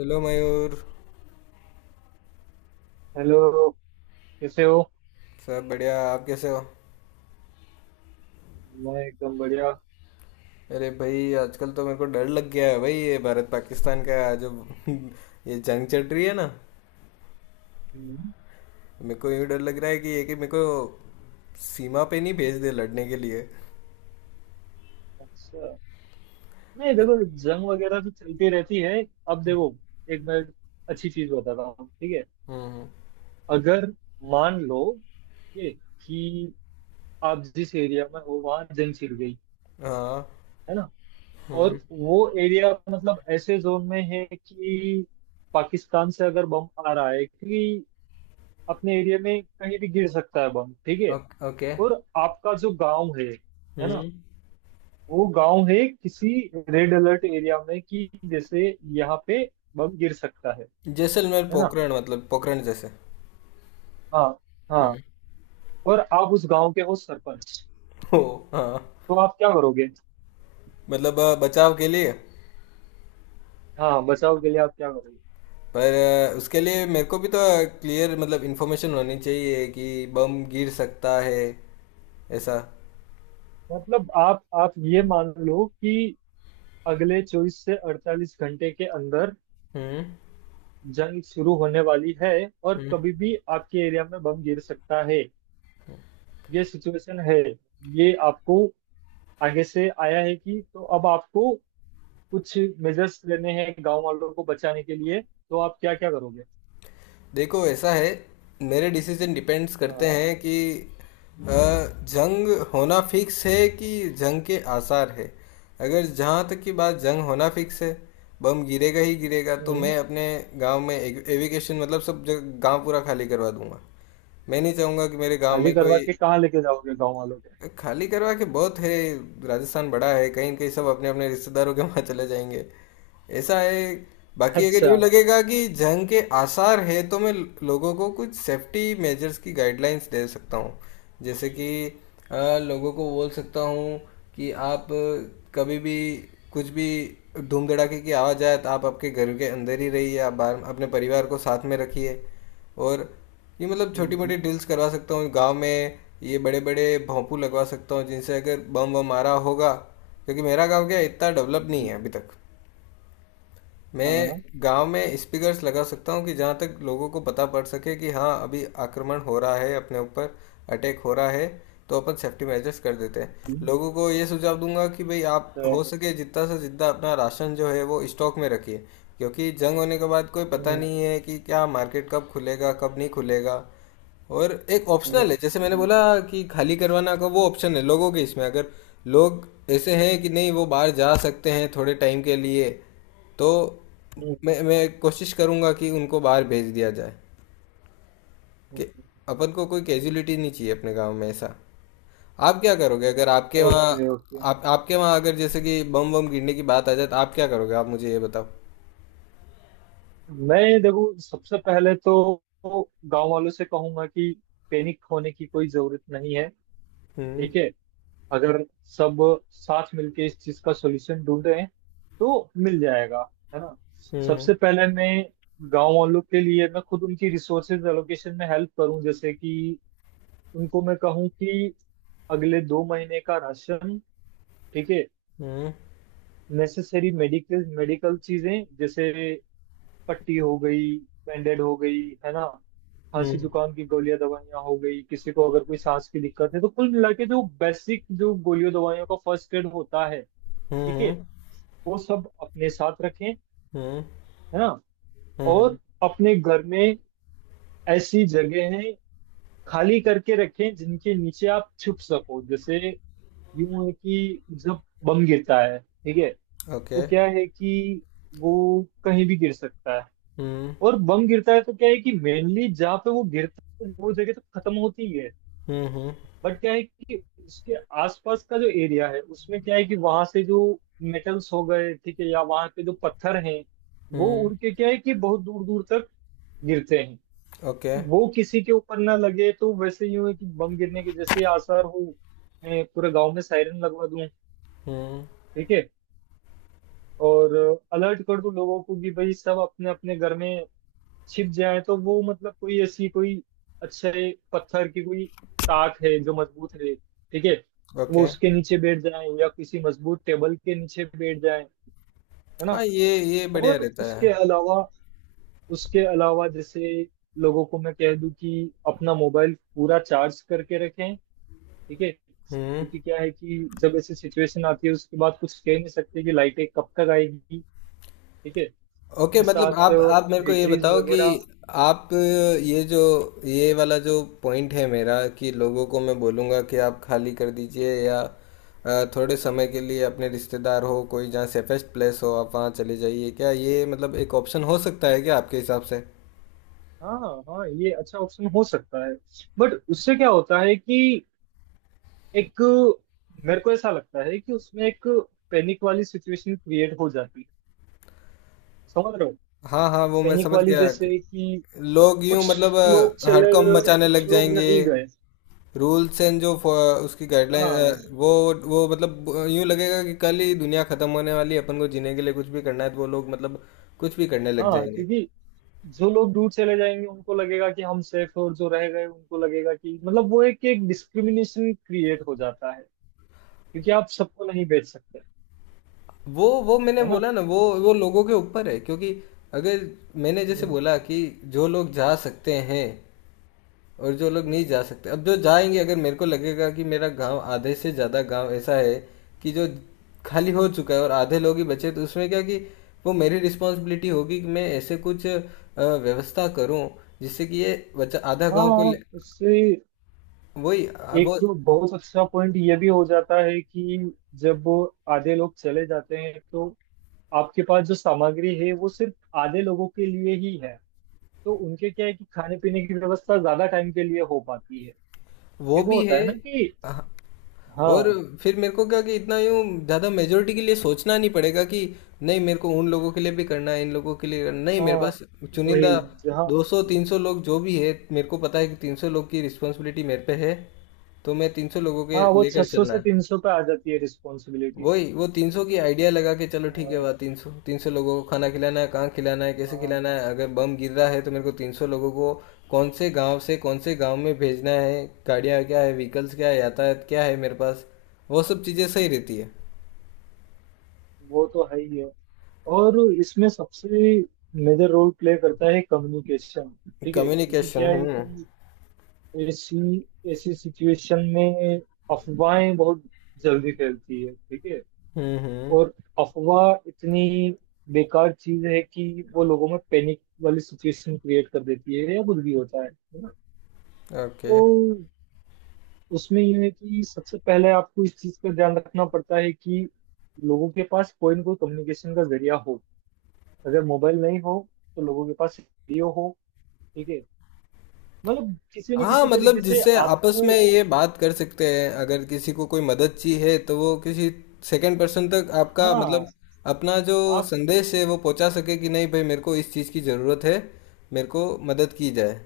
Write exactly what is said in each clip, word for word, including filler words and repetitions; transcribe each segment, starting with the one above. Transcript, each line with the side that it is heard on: left: Hello Mayur.
right: Hello. कैसे हो?
left: सब बढ़िया। आप कैसे हो?
right: मैं एकदम बढ़िया।
left: अरे भाई, आजकल तो मेरे को डर लग गया है भाई। ये भारत पाकिस्तान का जो ये जंग चल रही है ना।
right: हम्म।
left: मेरे को यूँ डर लग रहा है कि ये कि मेरे को सीमा पे नहीं भेज दे लड़ने के लिए।
right: अच्छा, नहीं देखो, जंग वगैरह तो चलती रहती है। अब देखो, एक मैं अच्छी चीज बताता हूँ, ठीक है?
left: हम्म।
right: अगर मान लो, ठीक है, कि आप जिस एरिया में हो वहाँ जंग छिड़ गई,
left: हाँ।
right: है ना? और
left: हम्म।
right: वो एरिया मतलब ऐसे जोन में है कि पाकिस्तान से अगर बम आ रहा है, कि अपने एरिया में कहीं भी गिर सकता है बम, ठीक है?
left: Okay- okay.
right: और आपका जो गांव है है ना,
left: हम्म।
right: वो गांव है किसी रेड अलर्ट एरिया में, कि जैसे यहाँ पे बम गिर सकता है
left: जैसलमेर
right: है ना।
left: पोखरण, मतलब पोखरण जैसे।
right: हाँ हाँ।
left: हम्म।
right: और आप उस गांव के हो सरपंच,
left: ओ, हाँ।
right: तो आप क्या करोगे?
left: मतलब अ, बचाव के लिए।
right: हाँ, बचाव के लिए आप क्या करोगे?
left: पर अ, उसके लिए मेरे को भी तो क्लियर मतलब इन्फॉर्मेशन होनी चाहिए कि बम गिर सकता है ऐसा।
right: मतलब आप आप ये मान लो कि अगले चौबीस से अड़तालीस घंटे के अंदर
left: हम्म।
right: जंग शुरू होने वाली है, और
left: हम्म।
right: कभी भी आपके एरिया में बम गिर सकता है। ये सिचुएशन है, ये आपको आगे से आया है, कि तो अब आपको कुछ मेजर्स लेने हैं गांव वालों को बचाने के लिए, तो आप क्या क्या करोगे?
left: देखो, ऐसा है। मेरे डिसीजन डिपेंड्स करते
right: हाँ।
left: हैं कि अ, जंग होना फिक्स है कि जंग के आसार है। अगर जहाँ तक की बात जंग होना फिक्स है, बम गिरेगा ही गिरेगा, तो
right: हम्म।
left: मैं अपने गांव में एविकेशन मतलब सब जगह गांव पूरा खाली करवा दूंगा। मैं नहीं चाहूँगा कि मेरे गांव
right: खाली
left: में
right: करवा
left: कोई
right: के कहाँ लेके जाओगे गांव वालों को?
left: खाली करवा के बहुत है। राजस्थान बड़ा है, कहीं न कहीं सब अपने अपने रिश्तेदारों के वहाँ चले जाएंगे। ऐसा है। बाकी अगर यूँ
right: अच्छा।
left: लगेगा कि जंग के आसार है तो मैं लोगों को कुछ सेफ्टी मेजर्स की गाइडलाइंस दे सकता हूँ। जैसे कि अ, लोगों को बोल सकता हूँ कि आप कभी भी कुछ भी धूम धड़ाके की आवाज़ आए तो आप आपके घर के अंदर ही रहिए, आप बाहर अपने परिवार को साथ में रखिए। और ये मतलब छोटी
right: हम्म।
left: मोटी ड्रिल्स करवा सकता हूँ गांव में, ये बड़े बड़े भोंपू लगवा सकता हूँ जिनसे अगर बम वम मारा होगा। क्योंकि मेरा गांव क्या है, इतना डेवलप नहीं
right: हम्म।
left: है अभी तक। मैं
right: हाँ।
left: गांव में स्पीकर्स लगा सकता हूँ कि जहाँ तक लोगों को पता पड़ सके कि हाँ अभी आक्रमण हो रहा है अपने ऊपर, अटैक हो रहा है, तो अपन सेफ्टी मेजर्स कर देते हैं।
right: हम्म।
left: लोगों को ये सुझाव दूंगा कि भाई आप हो
right: तो-
left: सके जितना से जितना अपना राशन जो है वो स्टॉक में रखिए, क्योंकि जंग होने के बाद कोई पता
right: हम्म।
left: नहीं है कि क्या मार्केट कब खुलेगा कब नहीं खुलेगा। और एक
right: हम्म।
left: ऑप्शनल है, जैसे मैंने
right: हम्म।
left: बोला कि खाली करवाना का, वो ऑप्शन है लोगों के। इसमें अगर लोग ऐसे हैं कि नहीं वो बाहर जा सकते हैं थोड़े टाइम के लिए, तो
right: हम्म।
left: मैं मैं कोशिश करूँगा कि उनको बाहर भेज दिया जाए, कि
right: हम्म।
left: अपन को कोई कैजुअलिटी नहीं चाहिए अपने गांव में ऐसा। आप क्या करोगे अगर आपके वहाँ
right: ओके ओके।
left: आप आपके वहाँ अगर जैसे कि बम बम गिरने की बात आ जाए तो आप क्या करोगे? आप मुझे ये बताओ।
right: मैं देखो सबसे पहले तो गांव वालों से कहूंगा कि पैनिक होने की कोई जरूरत नहीं है,
left: हम्म।
right: ठीक है? अगर सब साथ मिलके इस चीज का सॉल्यूशन ढूंढे तो मिल जाएगा, है ना?
left: हम्म।
right: सबसे पहले मैं गांव वालों के लिए मैं खुद उनकी रिसोर्सेज एलोकेशन में हेल्प करूं, जैसे कि उनको मैं कहूं कि अगले दो महीने का राशन, ठीक है,
left: हम्म।
right: नेसेसरी मेडिकल मेडिकल चीजें, जैसे पट्टी हो गई, बैंडेड हो गई, है ना? खांसी
left: हम्म।
right: जुकाम की गोलियां दवाइयां हो गई, किसी को अगर कोई सांस की दिक्कत है, तो कुल मिला के जो बेसिक जो गोलियों दवाइयों का फर्स्ट एड होता है, ठीक है,
left: हम्म।
right: वो सब अपने साथ रखें, है
left: हम्म।
right: ना?
left: हम्म।
right: और अपने घर में ऐसी जगह है खाली करके रखें जिनके नीचे आप छुप सको। जैसे यूं है कि जब बम गिरता है, ठीक है,
left: ओके।
right: तो क्या है कि वो कहीं भी गिर सकता है।
left: हम्म।
right: और बम गिरता है तो क्या है कि मेनली जहाँ पे वो गिरता है, वो जगह तो खत्म होती है।
left: हम्म।
right: बट क्या है कि उसके आसपास का जो एरिया है, उसमें क्या है कि वहां से जो मेटल्स हो गए, ठीक है, या वहां पे जो पत्थर हैं, वो
left: हम्म।
right: उड़ के क्या है कि बहुत दूर दूर तक गिरते हैं।
left: ओके।
right: तो वो किसी के ऊपर ना लगे, तो वैसे ही हो कि बम गिरने के जैसे आसार हो, मैं पूरे गांव में सायरन लगवा दूं,
left: हम्म।
right: ठीक है, और अलर्ट कर दूं लोगों को कि भाई सब अपने अपने घर में छिप जाए। तो वो मतलब कोई ऐसी कोई अच्छे पत्थर की कोई ताक है जो मजबूत है, ठीक है, वो
left: ओके।
right: उसके नीचे बैठ जाए या किसी मजबूत टेबल के नीचे बैठ जाए, है ना?
left: हाँ, ये ये बढ़िया
right: और
left: रहता
right: उसके
left: है।
right: अलावा, उसके अलावा जैसे लोगों को मैं कह दूं कि अपना मोबाइल पूरा चार्ज करके रखें, ठीक है,
left: हम्म।
right: क्योंकि क्या है कि जब ऐसी सिचुएशन आती है उसके बाद कुछ कह नहीं सकते कि लाइटें कब तक आएगी, ठीक है,
left: ओके,
right: अपने
left: मतलब
right: साथ
left: आप आप मेरे को ये
right: बैटरीज
left: बताओ कि
right: वगैरह।
left: आप ये जो ये वाला जो पॉइंट है मेरा, कि लोगों को मैं बोलूँगा कि आप खाली कर दीजिए, या अ, थोड़े समय के लिए अपने रिश्तेदार हो कोई जहाँ सेफेस्ट प्लेस हो आप वहाँ चले जाइए, क्या ये मतलब एक ऑप्शन हो सकता है क्या आपके हिसाब से?
right: हाँ हाँ हाँ, ये अच्छा ऑप्शन हो सकता है। बट उससे क्या होता है कि एक, मेरे को ऐसा लगता है कि उसमें एक पैनिक वाली सिचुएशन क्रिएट हो जाती है, समझ रहे हो?
left: हाँ हाँ, वो मैं
right: पैनिक
left: समझ
right: वाली
left: गया कि
right: जैसे कि
left: लोग यूं
right: कुछ
left: मतलब
right: लोग
left: अ,
right: चले
left: हड़कंप
right: गए और
left: मचाने लग
right: कुछ लोग
left: जाएंगे।
right: नहीं गए।
left: रूल्स एंड जो फ- उसकी
right: हाँ
left: गाइडलाइन, वो वो मतलब यूं लगेगा कि कल ही दुनिया खत्म होने वाली है, अपन को जीने के लिए कुछ भी करना है तो वो लोग मतलब कुछ भी करने लग
right: हाँ।
left: जाएंगे।
right: क्योंकि जो लोग दूर चले जाएंगे उनको लगेगा कि हम सेफ हैं, और जो रह गए उनको लगेगा कि मतलब वो, एक एक डिस्क्रिमिनेशन क्रिएट हो जाता है, क्योंकि आप सबको नहीं बेच सकते,
left: वो वो मैंने
right: है ना?
left: बोला ना, वो वो लोगों के ऊपर है, क्योंकि अगर मैंने जैसे
right: हम्म।
left: बोला कि जो लोग जा सकते हैं और जो लोग
right: हम्म।
left: नहीं जा सकते, अब जो जाएंगे, अगर मेरे को लगेगा कि मेरा गांव आधे से ज़्यादा गांव ऐसा है कि जो खाली हो चुका है और आधे लोग ही बचे, तो उसमें क्या कि वो मेरी रिस्पॉन्सिबिलिटी होगी कि मैं ऐसे कुछ अ, व्यवस्था करूं जिससे कि ये बच्चा आधा गांव को
right: हाँ,
left: ले।
right: उससे
left: वही अ,
right: एक
left: वो
right: तो बहुत अच्छा पॉइंट ये भी हो जाता है कि जब वो आधे लोग चले जाते हैं तो आपके पास जो सामग्री है वो सिर्फ आधे लोगों के लिए ही है, तो उनके क्या है कि खाने पीने की व्यवस्था ज्यादा टाइम के लिए हो पाती है,
left: वो
right: एक वो
left: भी
right: होता है
left: है।
right: ना कि।
left: और
right: हाँ
left: फिर मेरे को क्या कि इतना यूँ ज़्यादा मेजोरिटी के लिए सोचना नहीं पड़ेगा कि नहीं मेरे को उन लोगों के लिए भी करना है इन लोगों के लिए करना, नहीं मेरे
right: हाँ।
left: पास चुनिंदा
right: वही जहाँ।
left: दो सौ तीन सौ लोग जो भी है, मेरे को पता है कि तीन सौ लोग की रिस्पॉन्सिबिलिटी मेरे पे है तो मैं तीन सौ लोगों के
right: हाँ, वो छह
left: लेकर
right: सौ
left: चलना
right: से
left: है।
right: तीन सौ पे आ जाती है रिस्पॉन्सिबिलिटी।
left: वही वो तीन सौ की आइडिया लगा के चलो ठीक है।
right: हाँ
left: वाह, तीन सौ तीन सौ लोगों को खाना खिलाना है, कहाँ खिलाना है, कैसे
right: हाँ,
left: खिलाना है। अगर बम गिर रहा है तो मेरे को तीन सौ लोगों को कौन से गांव से कौन से गांव में भेजना है, गाड़ियाँ क्या है, व्हीकल्स क्या है, यातायात क्या है मेरे पास। वो सब चीज़ें सही रहती है।
right: वो तो है ही है। और इसमें सबसे मेजर रोल प्ले करता है कम्युनिकेशन, ठीक है, क्योंकि
left: कम्युनिकेशन।
right: क्या है
left: हम्म।
right: कि ऐसी ऐसी सिचुएशन में अफवाहें बहुत जल्दी फैलती है, ठीक है,
left: हम्म। हम्म।
right: और अफवाह इतनी बेकार चीज है कि वो लोगों में पैनिक वाली सिचुएशन क्रिएट कर देती है, या कुछ भी होता है है ना?
left: ओके।
right: तो उसमें यह है कि सबसे पहले आपको इस चीज पर ध्यान रखना पड़ता है कि लोगों के पास कोई ना कोई कम्युनिकेशन का जरिया हो। अगर मोबाइल नहीं हो, तो लोगों के पास रेडियो हो, ठीक है, मतलब किसी न
left: हाँ,
right: किसी
left: मतलब
right: तरीके से
left: जिससे आपस
right: आपको।
left: में ये बात कर सकते हैं, अगर किसी को कोई मदद चाहिए तो वो किसी सेकंड पर्सन तक आपका
right: हाँ।
left: मतलब अपना जो संदेश है वो पहुंचा सके, कि नहीं भाई मेरे को इस चीज़ की ज़रूरत है, मेरे को मदद की जाए।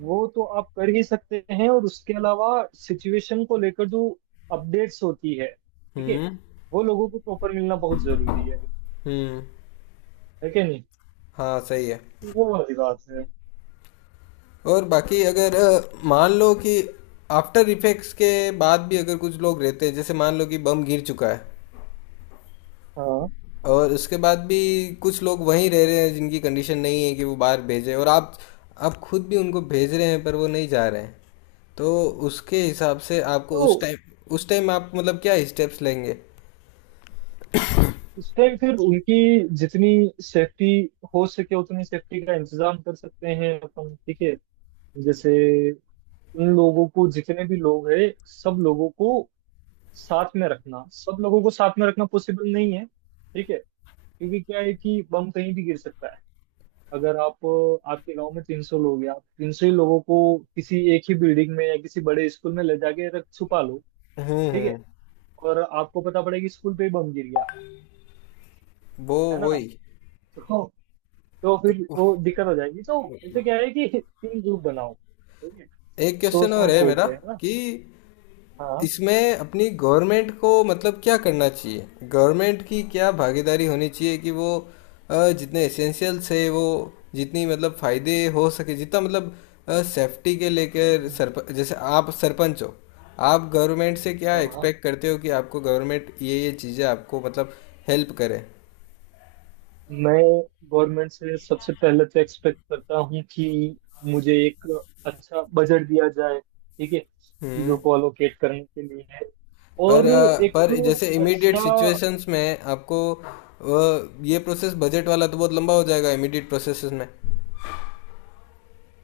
right: वो तो आप कर ही सकते हैं, और उसके अलावा सिचुएशन को लेकर जो अपडेट्स होती है, ठीक है,
left: हम्म।
right: वो लोगों को प्रॉपर मिलना बहुत जरूरी है
left: हम्म।
right: है कि नहीं?
left: हाँ सही है।
right: वो वाली बात है।
left: और बाकी अगर अ, मान लो कि आफ्टर इफेक्ट्स के बाद भी अगर कुछ लोग रहते हैं, जैसे मान लो कि बम गिर चुका है
right: हाँ,
left: और उसके बाद भी कुछ लोग वहीं रह रहे हैं जिनकी कंडीशन नहीं है कि वो बाहर भेजें, और आप आप खुद भी उनको भेज रहे हैं पर वो नहीं जा रहे हैं, तो उसके हिसाब से आपको
right: तो
left: उस टाइम उस टाइम आप मतलब क्या स्टेप्स लेंगे?
right: उस टाइम फिर उनकी जितनी सेफ्टी हो सके उतनी सेफ्टी का इंतजाम कर सकते हैं अपन, ठीक है, जैसे उन लोगों को जितने भी लोग हैं सब लोगों को साथ में रखना, सब लोगों को साथ में रखना पॉसिबल नहीं है, ठीक है, क्योंकि क्या है कि बम कहीं भी गिर सकता है। अगर आप आपके गांव में तीन सौ लोग हैं, आप तीन सौ ही लोगों को किसी एक ही बिल्डिंग में या किसी बड़े स्कूल में ले जाके रख छुपा लो,
left: हम्म।
right: ठीक है,
left: हम्म।
right: और आपको पता पड़ेगा कि स्कूल पे ही बम गिर गया,
left: वो
right: है ना?
left: वही।
right: तो, तो फिर वो दिक्कत हो जाएगी, तो इससे क्या है कि तीन ग्रुप बनाओ, ठीक है,
left: एक
right: सौ
left: क्वेश्चन और
right: सौ
left: है
right: सौ
left: मेरा,
right: के, है ना?
left: कि
right: हाँ।
left: इसमें अपनी गवर्नमेंट को मतलब क्या करना चाहिए, गवर्नमेंट की क्या भागीदारी होनी चाहिए कि वो अ, जितने एसेंशियल्स है वो जितनी मतलब फायदे हो सके जितना मतलब सेफ्टी के लेकर
right: हम्म।
left: सरप, जैसे आप सरपंच हो, आप गवर्नमेंट से क्या
right: हाँ,
left: एक्सपेक्ट करते हो कि आपको गवर्नमेंट ये ये चीज़ें आपको मतलब हेल्प करे?
right: मैं गवर्नमेंट से सबसे पहले तो एक्सपेक्ट करता हूँ कि मुझे एक अच्छा बजट दिया जाए, ठीक है, चीजों
left: हम्म।
right: को अलोकेट करने के लिए,
left: पर
right: और
left: अ,
right: एक
left: पर जैसे इमीडिएट
right: अच्छा,
left: सिचुएशंस में आपको अ, ये प्रोसेस बजट वाला तो बहुत लंबा हो जाएगा इमीडिएट प्रोसेसेस में।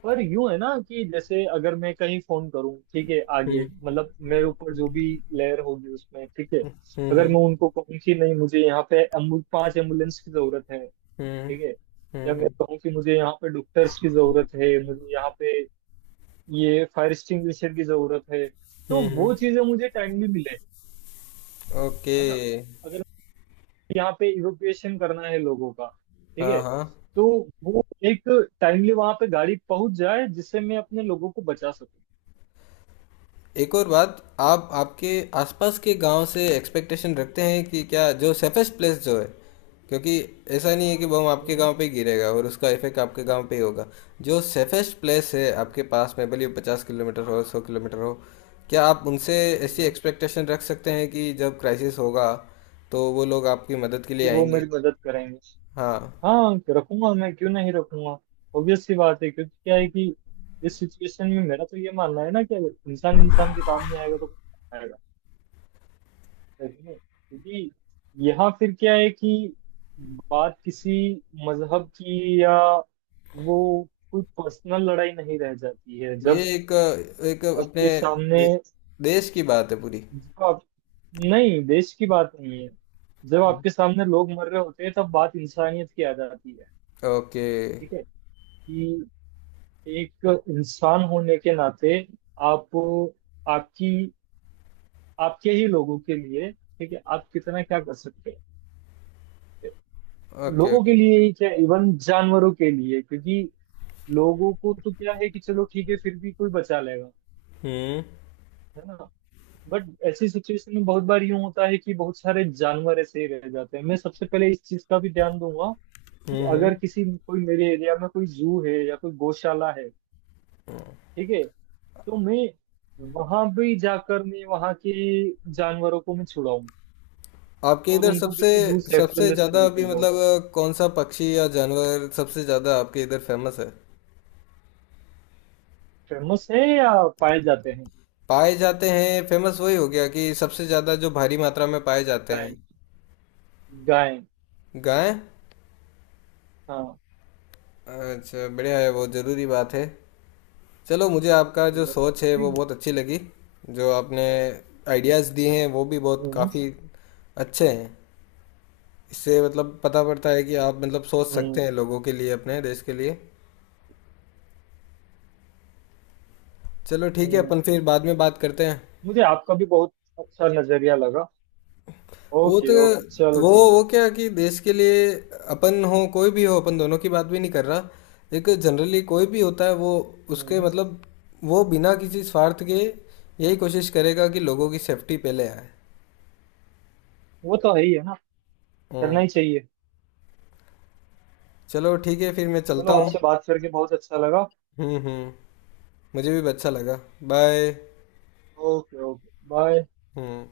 right: पर यूं है ना कि जैसे अगर मैं कहीं फोन करूँ, ठीक है, आगे
left: हम्म।
right: मतलब मेरे ऊपर जो भी लेयर होगी उसमें, ठीक है,
left: हम्म।
right: अगर
left: हम्म।
right: मैं उनको कहूँ कि नहीं मुझे यहाँ पे एम्बु, पांच एम्बुलेंस की जरूरत है,
left: हम्म।
right: ठीक है, या
left: हम्म।
right: मैं
left: हम्म।
right: कहूँ कि मुझे यहाँ पे डॉक्टर्स की जरूरत है, मुझे यहाँ पे ये फायर एक्सटिंग्विशर की जरूरत है, तो
left: हम्म, हम्म,
right: वो चीजें मुझे टाइमली मिले,
left: ओके।
right: है ना? अगर यहाँ पे इवोक्यूएशन करना है लोगों का, ठीक
left: हाँ
right: है,
left: हाँ।
right: तो वो एक टाइमली वहां पे गाड़ी पहुंच जाए जिससे मैं अपने लोगों को बचा सकूं।
left: एक और बात, आप आपके आसपास के गांव से एक्सपेक्टेशन रखते हैं कि क्या, जो सेफेस्ट प्लेस जो है, क्योंकि ऐसा नहीं है कि बम आपके
right: हम्म।
left: गांव पे ही गिरेगा और उसका इफेक्ट आपके गांव पे ही होगा। जो सेफेस्ट प्लेस है
right: हम्म।
left: आपके पास में, भले पचास किलोमीटर हो सौ किलोमीटर हो, क्या आप उनसे ऐसी
right: हम्म।
left: एक्सपेक्टेशन रख सकते हैं कि जब क्राइसिस होगा तो वो लोग आपकी मदद के
right: कि
left: लिए
right: वो
left: आएंगे?
right: मेरी मदद करेंगे।
left: हाँ,
right: हाँ, रखूंगा, मैं क्यों नहीं रखूंगा? ऑब्वियस सी बात है, क्योंकि क्या है कि इस सिचुएशन में मेरा तो ये मानना है ना कि अगर इंसान इंसान के काम नहीं आएगा तो कौन आएगा? नहीं, क्योंकि यहाँ फिर क्या है कि बात किसी मजहब की, या वो कोई पर्सनल लड़ाई नहीं रह जाती है।
left: ये
right: जब
left: एक एक अपने
right: आपके सामने
left: दे, देश की बात है पूरी।
right: जब आप नहीं, देश की बात नहीं है। जब
left: हम्म।
right: आपके सामने लोग मर रहे होते हैं तब बात इंसानियत की आ जाती है,
left: ओके।
right: ठीक है, कि एक इंसान होने के नाते आप, आपकी, आपके ही लोगों के लिए, ठीक है, आप कितना क्या कर सकते हैं।
left: ओके।
right: लोगों के
left: ओके।
right: लिए ही क्या, इवन जानवरों के लिए, क्योंकि लोगों को तो क्या है कि चलो ठीक है फिर भी कोई बचा लेगा,
left: हम्म।
right: है ना? बट ऐसी सिचुएशन में बहुत बार यूं होता है कि बहुत सारे जानवर ऐसे ही रह जाते हैं, मैं सबसे पहले इस चीज का भी ध्यान दूंगा कि
left: हम्म।
right: अगर
left: हम्म।
right: किसी कोई मेरे एरिया में कोई जू है या कोई गौशाला है, ठीक है, तो मैं वहां भी जाकर मैं वहां के जानवरों को मैं छुड़ाऊं
left: आपके
right: और
left: इधर
right: उनको
left: सबसे
right: किसी दूर सेफ्टी
left: सबसे
right: लिस्ट पे
left: ज्यादा अभी
right: लेके जाऊं।
left: मतलब कौन सा पक्षी या जानवर सबसे ज्यादा आपके इधर फेमस है,
right: फेमस है, या पाए जाते हैं?
left: पाए जाते हैं? फेमस वही हो गया कि सबसे ज्यादा जो भारी मात्रा में पाए जाते हैं।
right: गाय। गाय।
left: गाय।
right: हाँ,
left: अच्छा, बढ़िया है, वो जरूरी बात है। चलो, मुझे आपका जो सोच है वो
right: ठीक है।
left: बहुत अच्छी लगी। जो आपने आइडियाज़ दिए हैं वो भी बहुत
right: हम्म।
left: काफ़ी अच्छे हैं। इससे मतलब पता पड़ता है कि आप मतलब सोच
right: हम्म।
left: सकते हैं लोगों के लिए, अपने देश के लिए। चलो ठीक है,
right: हम्म।
left: अपन फिर बाद में बात करते हैं।
right: मुझे आपका भी बहुत अच्छा नजरिया लगा।
left: वो
right: ओके
left: तो
right: ओके चलो
left: वो
right: ठीक
left: वो
right: है।
left: क्या कि देश के लिए अपन हो कोई भी हो, अपन दोनों की बात भी नहीं कर रहा। एक जनरली कोई भी होता है, वो उसके
right: हम्म।
left: मतलब वो बिना किसी स्वार्थ के यही कोशिश करेगा कि लोगों की सेफ्टी पहले आए।
right: वो तो है ही है ना, करना
left: हम्म।
right: ही चाहिए।
left: चलो ठीक है, फिर मैं
right: चलो
left: चलता हूँ।
right: आपसे बात करके बहुत अच्छा लगा।
left: हम्म। हम्म। मुझे भी अच्छा लगा। बाय।
right: Okay okay bye.
left: हम्म।